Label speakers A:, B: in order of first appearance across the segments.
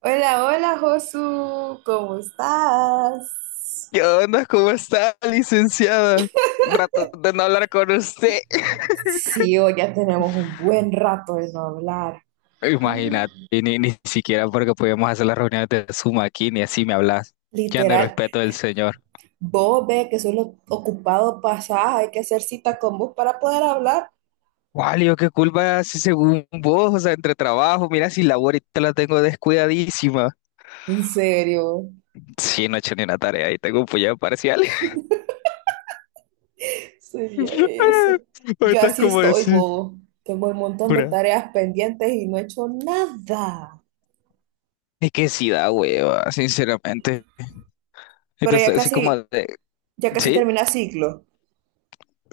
A: Hola, hola Josu, ¿cómo estás?
B: ¿Qué onda? ¿Cómo está, licenciada? Rato de no hablar con usted.
A: Sí, hoy ya tenemos un buen rato de no hablar.
B: Imagínate,
A: Mm.
B: y ni siquiera porque podíamos hacer las reuniones de Zoom aquí, ni así me hablas. Ya no hay
A: Literal,
B: respeto del señor.
A: vos ve que solo ocupado pasás, hay que hacer cita con vos para poder hablar.
B: Walio, qué culpa si según vos, o sea, entre trabajo, mira si la ahorita la tengo descuidadísima.
A: En serio,
B: Sí, no he hecho ni una tarea y tengo un puñado parcial.
A: sería eso. Yo
B: Ahorita es
A: así
B: como
A: estoy,
B: decir,
A: bobo. Tengo un montón de
B: pura.
A: tareas pendientes y no he hecho nada.
B: Es que sí da hueva, sinceramente.
A: Pero ya
B: Entonces, así como
A: casi,
B: de,
A: ya casi
B: sí.
A: termina ciclo.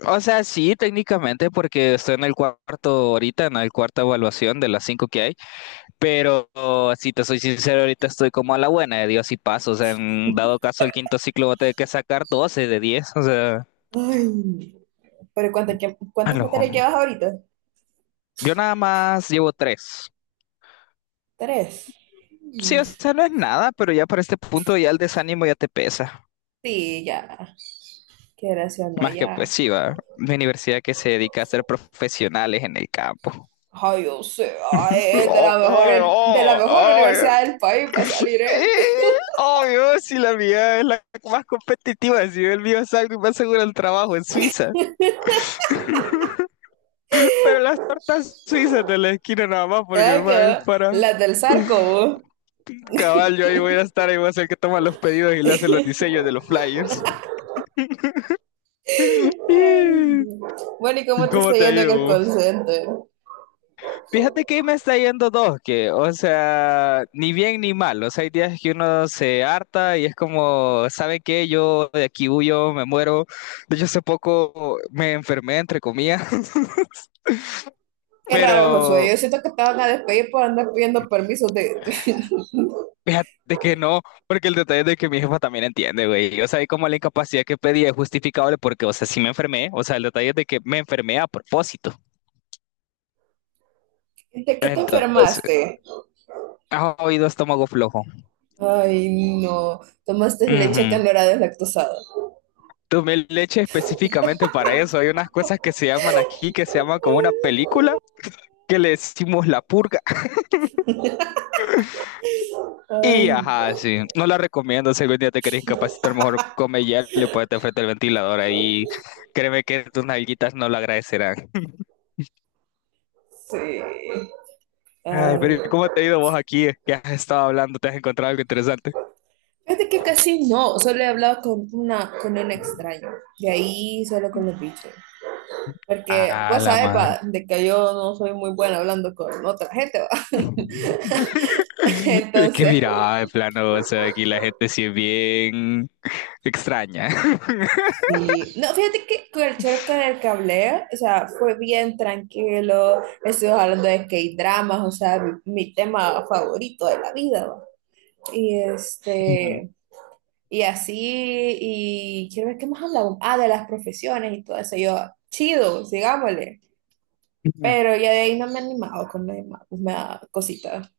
B: O sea, sí, técnicamente, porque estoy en el cuarto ahorita, en el cuarta evaluación de las cinco que hay, pero si te soy sincero, ahorita estoy como a la buena de Dios y paso, o sea, en dado caso el quinto ciclo voy a tener que sacar 12 de 10, o sea,
A: Ay, pero ¿cuántas,
B: a
A: cuántas
B: lo
A: materias
B: jun-
A: llevas ahorita?
B: yo nada más llevo tres.
A: Tres.
B: Sí, o sea, no es nada, pero ya para este punto ya el desánimo ya te pesa.
A: Sí, ya, qué o no,
B: Más que pues
A: ya.
B: sí, va. Mi universidad que se dedica a ser profesionales en el campo.
A: Ay, yo sé. Ay, él de la mejor universidad del país para salir
B: Eh,
A: él.
B: Obvio, si la mía es la más competitiva, si yo el mío salgo y me aseguro el trabajo en Suiza. Pero las tortas suizas de la esquina nada más, porque
A: Ay,
B: ma, es
A: ¿qué?
B: para
A: Las del Zarco, vos.
B: cabal, yo ahí voy a estar, ahí voy a ser el que toma los pedidos y le hace los diseños de los flyers.
A: Ay,
B: Eh,
A: no. Bueno, ¿y cómo te está
B: ¿Cómo te ha
A: yendo en
B: ido,
A: el call
B: vos?
A: center?
B: Fíjate que me está yendo dos, que, o sea, ni bien ni mal. O sea, hay días que uno se harta y es como, ¿saben qué? Yo de aquí huyo, me muero. De hecho, hace poco me enfermé, entre comillas.
A: Qué raro, Josué.
B: Pero
A: Yo siento que te van a despedir por andar pidiendo permisos de,
B: fíjate que no, porque el detalle es de que mi jefa también entiende, güey. O sea, y como la incapacidad que pedí es justificable porque, o sea, sí me enfermé. O sea, el detalle es de que me enfermé a propósito.
A: de, qué te
B: Entonces,
A: enfermaste.
B: ha oído estómago flojo.
A: Ay, no. Tomaste leche que
B: Ujú.
A: no era deslactosada.
B: Tomé leche específicamente para eso. Hay unas cosas que se llaman aquí, que se llaman como una película, que le decimos la purga. Y
A: Ay,
B: ajá, sí. No la recomiendo. Si algún día te querés incapacitar, mejor come hielo y ponete frente al ventilador ahí. Créeme que tus nalguitas no lo agradecerán.
A: sí.
B: Ay,
A: Ay,
B: pero ¿y cómo te ha ido vos aquí? ¿Qué has estado hablando? ¿Te has encontrado algo interesante?
A: fíjate que casi no, solo he hablado con una, con un extraño, de ahí solo con los bichos, porque
B: Ah,
A: vos
B: la
A: sabes
B: madre.
A: va, de que yo no soy muy buena hablando con otra gente, va.
B: Es que
A: Entonces,
B: mira, de plano, o sea, aquí la gente sí es bien extraña.
A: sí, no, fíjate que con el chero con el que hablé, o sea, fue bien tranquilo, estuvimos hablando de que hay dramas, o sea, mi tema favorito de la vida, va. Y
B: Ujú,
A: este, y así, y quiero ver qué más hablamos, ah, de las profesiones y todo eso, yo, chido, sigámosle.
B: ujú.
A: Pero ya de ahí no me he animado con la mapas, me cosita.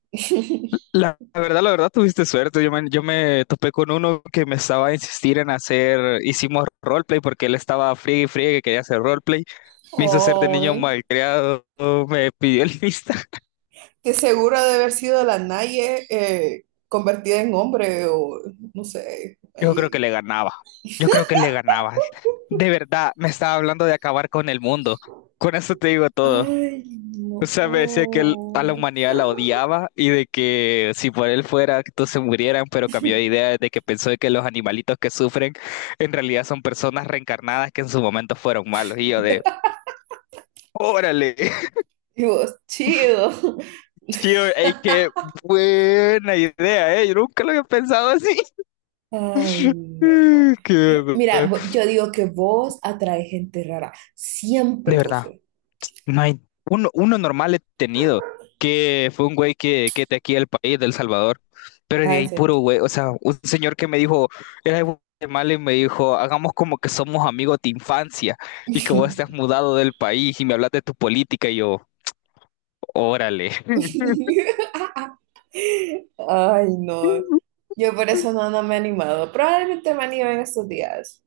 B: La verdad, la verdad, tuviste suerte. Yo me topé con uno que me estaba a insistir en hacer, hicimos roleplay porque él estaba friegue y friegue que quería hacer roleplay. Me hizo ser de niño
A: Ay,
B: malcriado, me pidió el lista.
A: que seguro ha de haber sido la Naye, convertida en hombre o no sé,
B: Yo creo que
A: ahí.
B: le ganaba. Yo creo que le ganabas. De verdad, me estaba hablando de acabar con el mundo. Con eso te digo todo.
A: Ay,
B: O
A: no.
B: sea, me decía que él a la humanidad la odiaba y de que si por él fuera que todos se murieran, pero cambió de idea desde que pensó de que los animalitos que sufren en realidad son personas reencarnadas que en su momento fueron malos. Y yo de, órale,
A: Y vos, chido.
B: tío, ey, qué buena idea, eh. Yo nunca lo había pensado así.
A: Ay, no.
B: Qué...
A: Mira,
B: verdad.
A: yo digo que vos atrae gente rara. Siempre,
B: De verdad.
A: Josué.
B: No hay uno normal he tenido, que fue un güey que es de aquí del país, del Salvador, pero
A: Ah,
B: de
A: en
B: ahí
A: serio.
B: puro güey, o sea, un señor que me dijo, era de Guatemala y me dijo, hagamos como que somos amigos de infancia y que vos te has mudado del país y me hablas de tu política y yo, órale.
A: Ay, no. Yo por eso no, no me he animado. Probablemente me anime en estos días.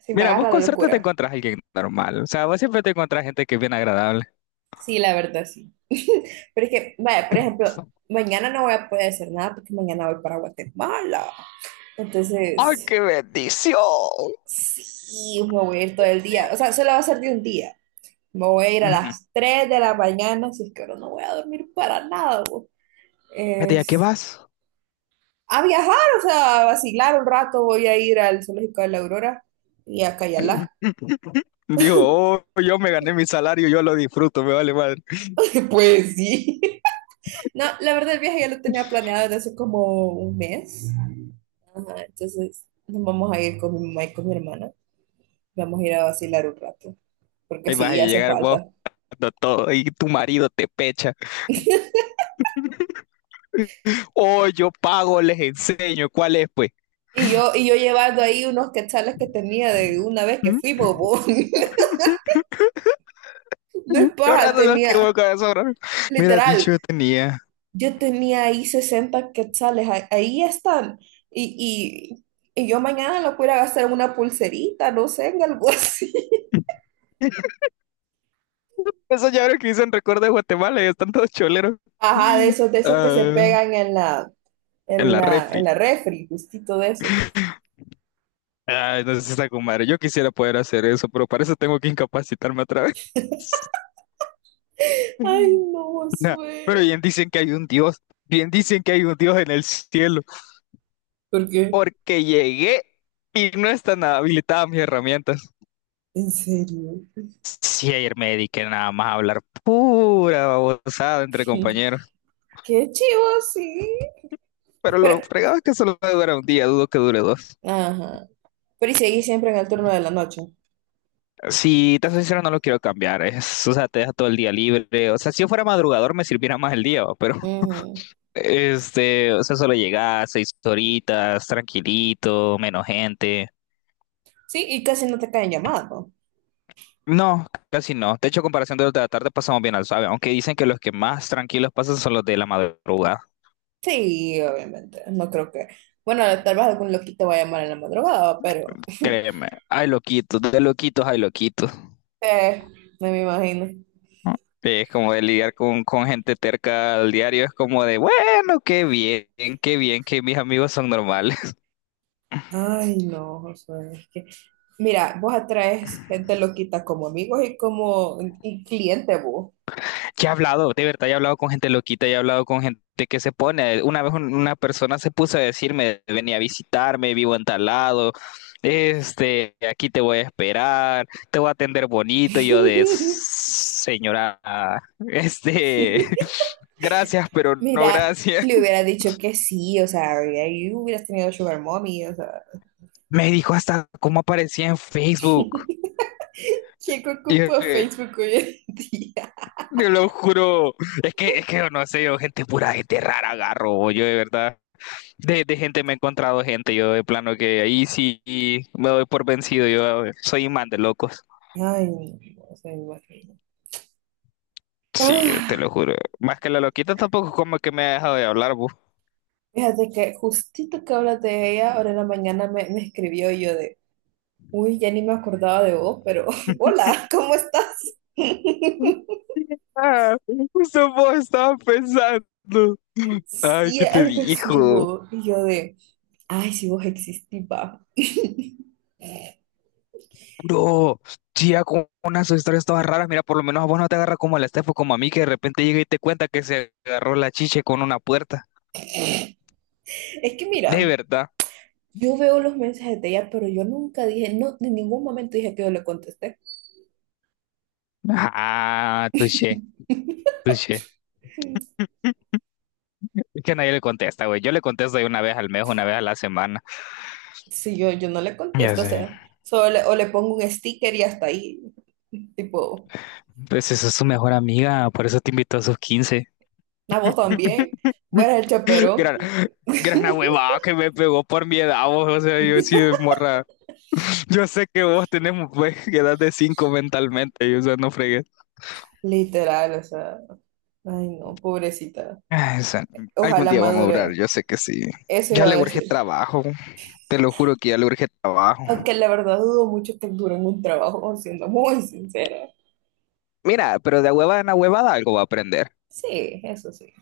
A: Sí, me
B: Mira, vos
A: agarra
B: con
A: la
B: suerte te
A: locura.
B: encontrás a alguien normal, o sea, vos siempre te encontrás gente que es bien agradable.
A: Sí, la verdad, sí. Pero es que, vaya, por ejemplo, mañana no voy a poder hacer nada porque mañana voy para Guatemala.
B: ¡Ay,
A: Entonces,
B: qué bendición!
A: sí, me voy a ir todo el día. O sea, solo va a ser de un día. Me voy a ir a
B: Ujú.
A: las 3 de la mañana, así es que ahora no voy a dormir para nada. Bo.
B: Fíjate, ¿a qué
A: Es
B: vas?
A: a viajar, o sea, a vacilar un rato, voy a ir al Zoológico de la Aurora y a Cayalá.
B: Dijo, oh, yo me gané mi salario, yo lo disfruto, me vale madre.
A: Pues sí. No, la verdad el viaje ya lo tenía planeado desde hace como un mes. Ajá, entonces nos vamos a ir con mi mamá y con mi hermana. Vamos a ir a vacilar un rato, porque
B: Ahí vas a
A: sí hace
B: llegar vos
A: falta.
B: dando todo y tu marido te pecha. Oh, yo pago, les enseño. ¿Cuál es, pues?
A: Y yo llevando ahí unos quetzales que tenía de una vez que
B: ¿Mm?
A: fui bobo. No es
B: Yo
A: paja,
B: rato lo que voy,
A: tenía,
B: corazón. Mira, dicho
A: literal,
B: yo tenía.
A: yo tenía ahí 60 quetzales, ahí están. Y, y yo mañana lo pudiera gastar en una pulserita, no sé, en algo así.
B: Esos llaveros que dicen recuerdo de Guatemala y están todos choleros.
A: Ajá, de esos, de esos que se
B: Ah,
A: pegan en la,
B: en
A: en
B: la
A: la, en
B: refri.
A: la refri, justito de esos.
B: Ay, no sé si está con madre. Yo quisiera poder hacer eso, pero para eso tengo que incapacitarme otra vez.
A: Ay, no,
B: Nah, pero
A: Josué.
B: bien dicen que hay un Dios, bien dicen que hay un Dios en el cielo,
A: Porque,
B: porque llegué y no están habilitadas mis herramientas.
A: ¿en serio?
B: Sí, ayer me dediqué nada más a hablar pura babosada entre compañeros.
A: Qué chivo, sí.
B: Pero
A: Pero,
B: lo fregado es que solo dura un día, dudo que dure dos.
A: ajá. Pero y seguís siempre en el turno de la noche.
B: Si te soy sincero, no lo quiero cambiar. Es, o sea, te deja todo el día libre. O sea, si yo fuera madrugador me sirviera más el día, ¿va? Pero
A: Ujú.
B: este, o sea, solo llegas 6 horitas, tranquilito, menos gente.
A: Sí, y casi no te caen llamadas, ¿no?
B: No, casi no. De hecho, a comparación de los de la tarde pasamos bien al suave, aunque dicen que los que más tranquilos pasan son los de la madrugada.
A: Sí, obviamente. No creo que. Bueno, tal vez algún loquito va a llamar en la madrugada, pero
B: Créeme, hay loquitos, de loquitos hay loquitos.
A: eh, no me imagino.
B: ¿No? Es como de lidiar con gente terca al diario, es como de, bueno, qué bien que mis amigos son normales.
A: Ay, no, Josué, es que. Mira, vos atraes gente loquita como amigos y como y cliente vos.
B: Ya he hablado, de verdad, ya he hablado con gente loquita, ya he hablado con gente que se pone. Una vez una persona se puso a decirme, venía a visitarme, vivo en tal lado, este, aquí te voy a esperar, te voy a atender bonito. Y yo de, señora, este, gracias, pero no
A: Mira,
B: gracias.
A: le hubiera dicho que sí, o sea, y ahí hubieras tenido Sugar Mommy, o sea.
B: Me dijo hasta cómo aparecía en Facebook.
A: ¿Quién
B: Y yo,
A: ocupa
B: de,
A: Facebook hoy en día?
B: "Te lo juro, es que, yo no sé, yo gente pura, gente rara agarro, yo de verdad. De, gente me he encontrado gente, yo de plano que ahí sí me doy por vencido, yo soy imán de locos.
A: Ay, no se me imagino.
B: Sí, yo te lo
A: Ah,
B: juro. Más que la loquita tampoco como que me ha dejado de hablar, vos.
A: fíjate que justito que hablas de ella, ahora en la mañana me escribió y yo de, uy, ya ni me acordaba de vos, pero hola, ¿cómo estás?
B: Ah, justo vos estabas pensando. Ay,
A: Sí,
B: ¿qué te
A: algo así,
B: dijo?
A: vos. Y yo de, ay, si vos existís, va.
B: Bro, tía, con unas historias todas raras, mira, por lo menos a vos no te agarra como a la Estefo, como a mí, que de repente llega y te cuenta que se agarró la chiche con una puerta.
A: Es que
B: De
A: mira,
B: verdad.
A: yo veo los mensajes de ella, pero yo nunca dije, no, en ningún momento dije que yo le contesté.
B: Ah, touché, touché. Que nadie le contesta, güey. Yo le contesto de una vez al mes, una vez a la semana.
A: Si yo no le
B: Ya
A: contesto, o
B: sé.
A: sea, solo o le pongo un sticker y hasta ahí, tipo,
B: Pues esa es su mejor amiga, por eso te invitó a sus 15.
A: a vos también, fuera el chaperón.
B: Gran, gran huevada que me pegó por mi edad, vos. O sea, yo sí, morra. Yo sé que vos tenemos pues, edad de 5 mentalmente, y, o sea, no fregues.
A: Literal, o sea, ay no, pobrecita.
B: Ay, o sea, algún
A: Ojalá
B: día vamos a durar,
A: madure,
B: yo sé que sí.
A: eso
B: Ya
A: iba a
B: le urge
A: decir.
B: trabajo, te lo juro que ya le urge trabajo.
A: Aunque la verdad dudo mucho que dure en un trabajo, siendo muy sincera.
B: Mira, pero de huevada en huevada algo va a aprender.
A: Sí, eso sí.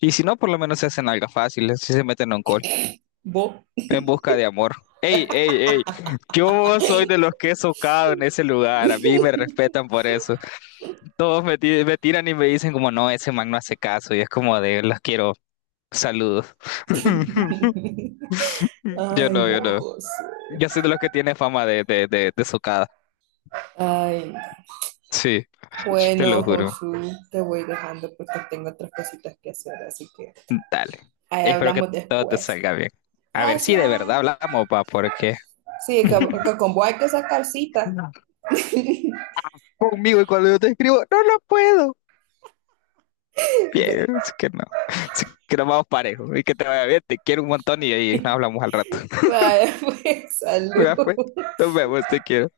B: Y si no, por lo menos se hacen algo fácil, si se meten en un call.
A: ¿Vos?
B: En busca de amor. Ey, ey, ey. Yo soy de los que he socado en ese lugar. A mí me respetan por eso. Todos me, me tiran y me dicen como, no, ese man no hace caso. Y es como de, los quiero. Saludos. Yo
A: Ay,
B: no,
A: no,
B: yo no.
A: José.
B: Yo soy de los que tiene fama de, socada.
A: Ay, no.
B: Sí, te
A: Bueno,
B: lo juro.
A: Josu, te voy dejando porque tengo otras cositas que hacer, así que
B: Dale.
A: ahí
B: Espero que
A: hablamos
B: todo te
A: después.
B: salga bien. A ver si
A: Gracias.
B: de verdad hablamos, pa, porque
A: Sí, que, que con vos hay que sacar cita.
B: conmigo y cuando yo te escribo, no lo puedo. Bien,
A: Ve.
B: así que no. Así que nos vamos parejos. Y que te vaya bien, te quiero un montón y ahí nos hablamos al rato.
A: Vale, pues,
B: Ya,
A: salud.
B: pues, nos vemos, te quiero.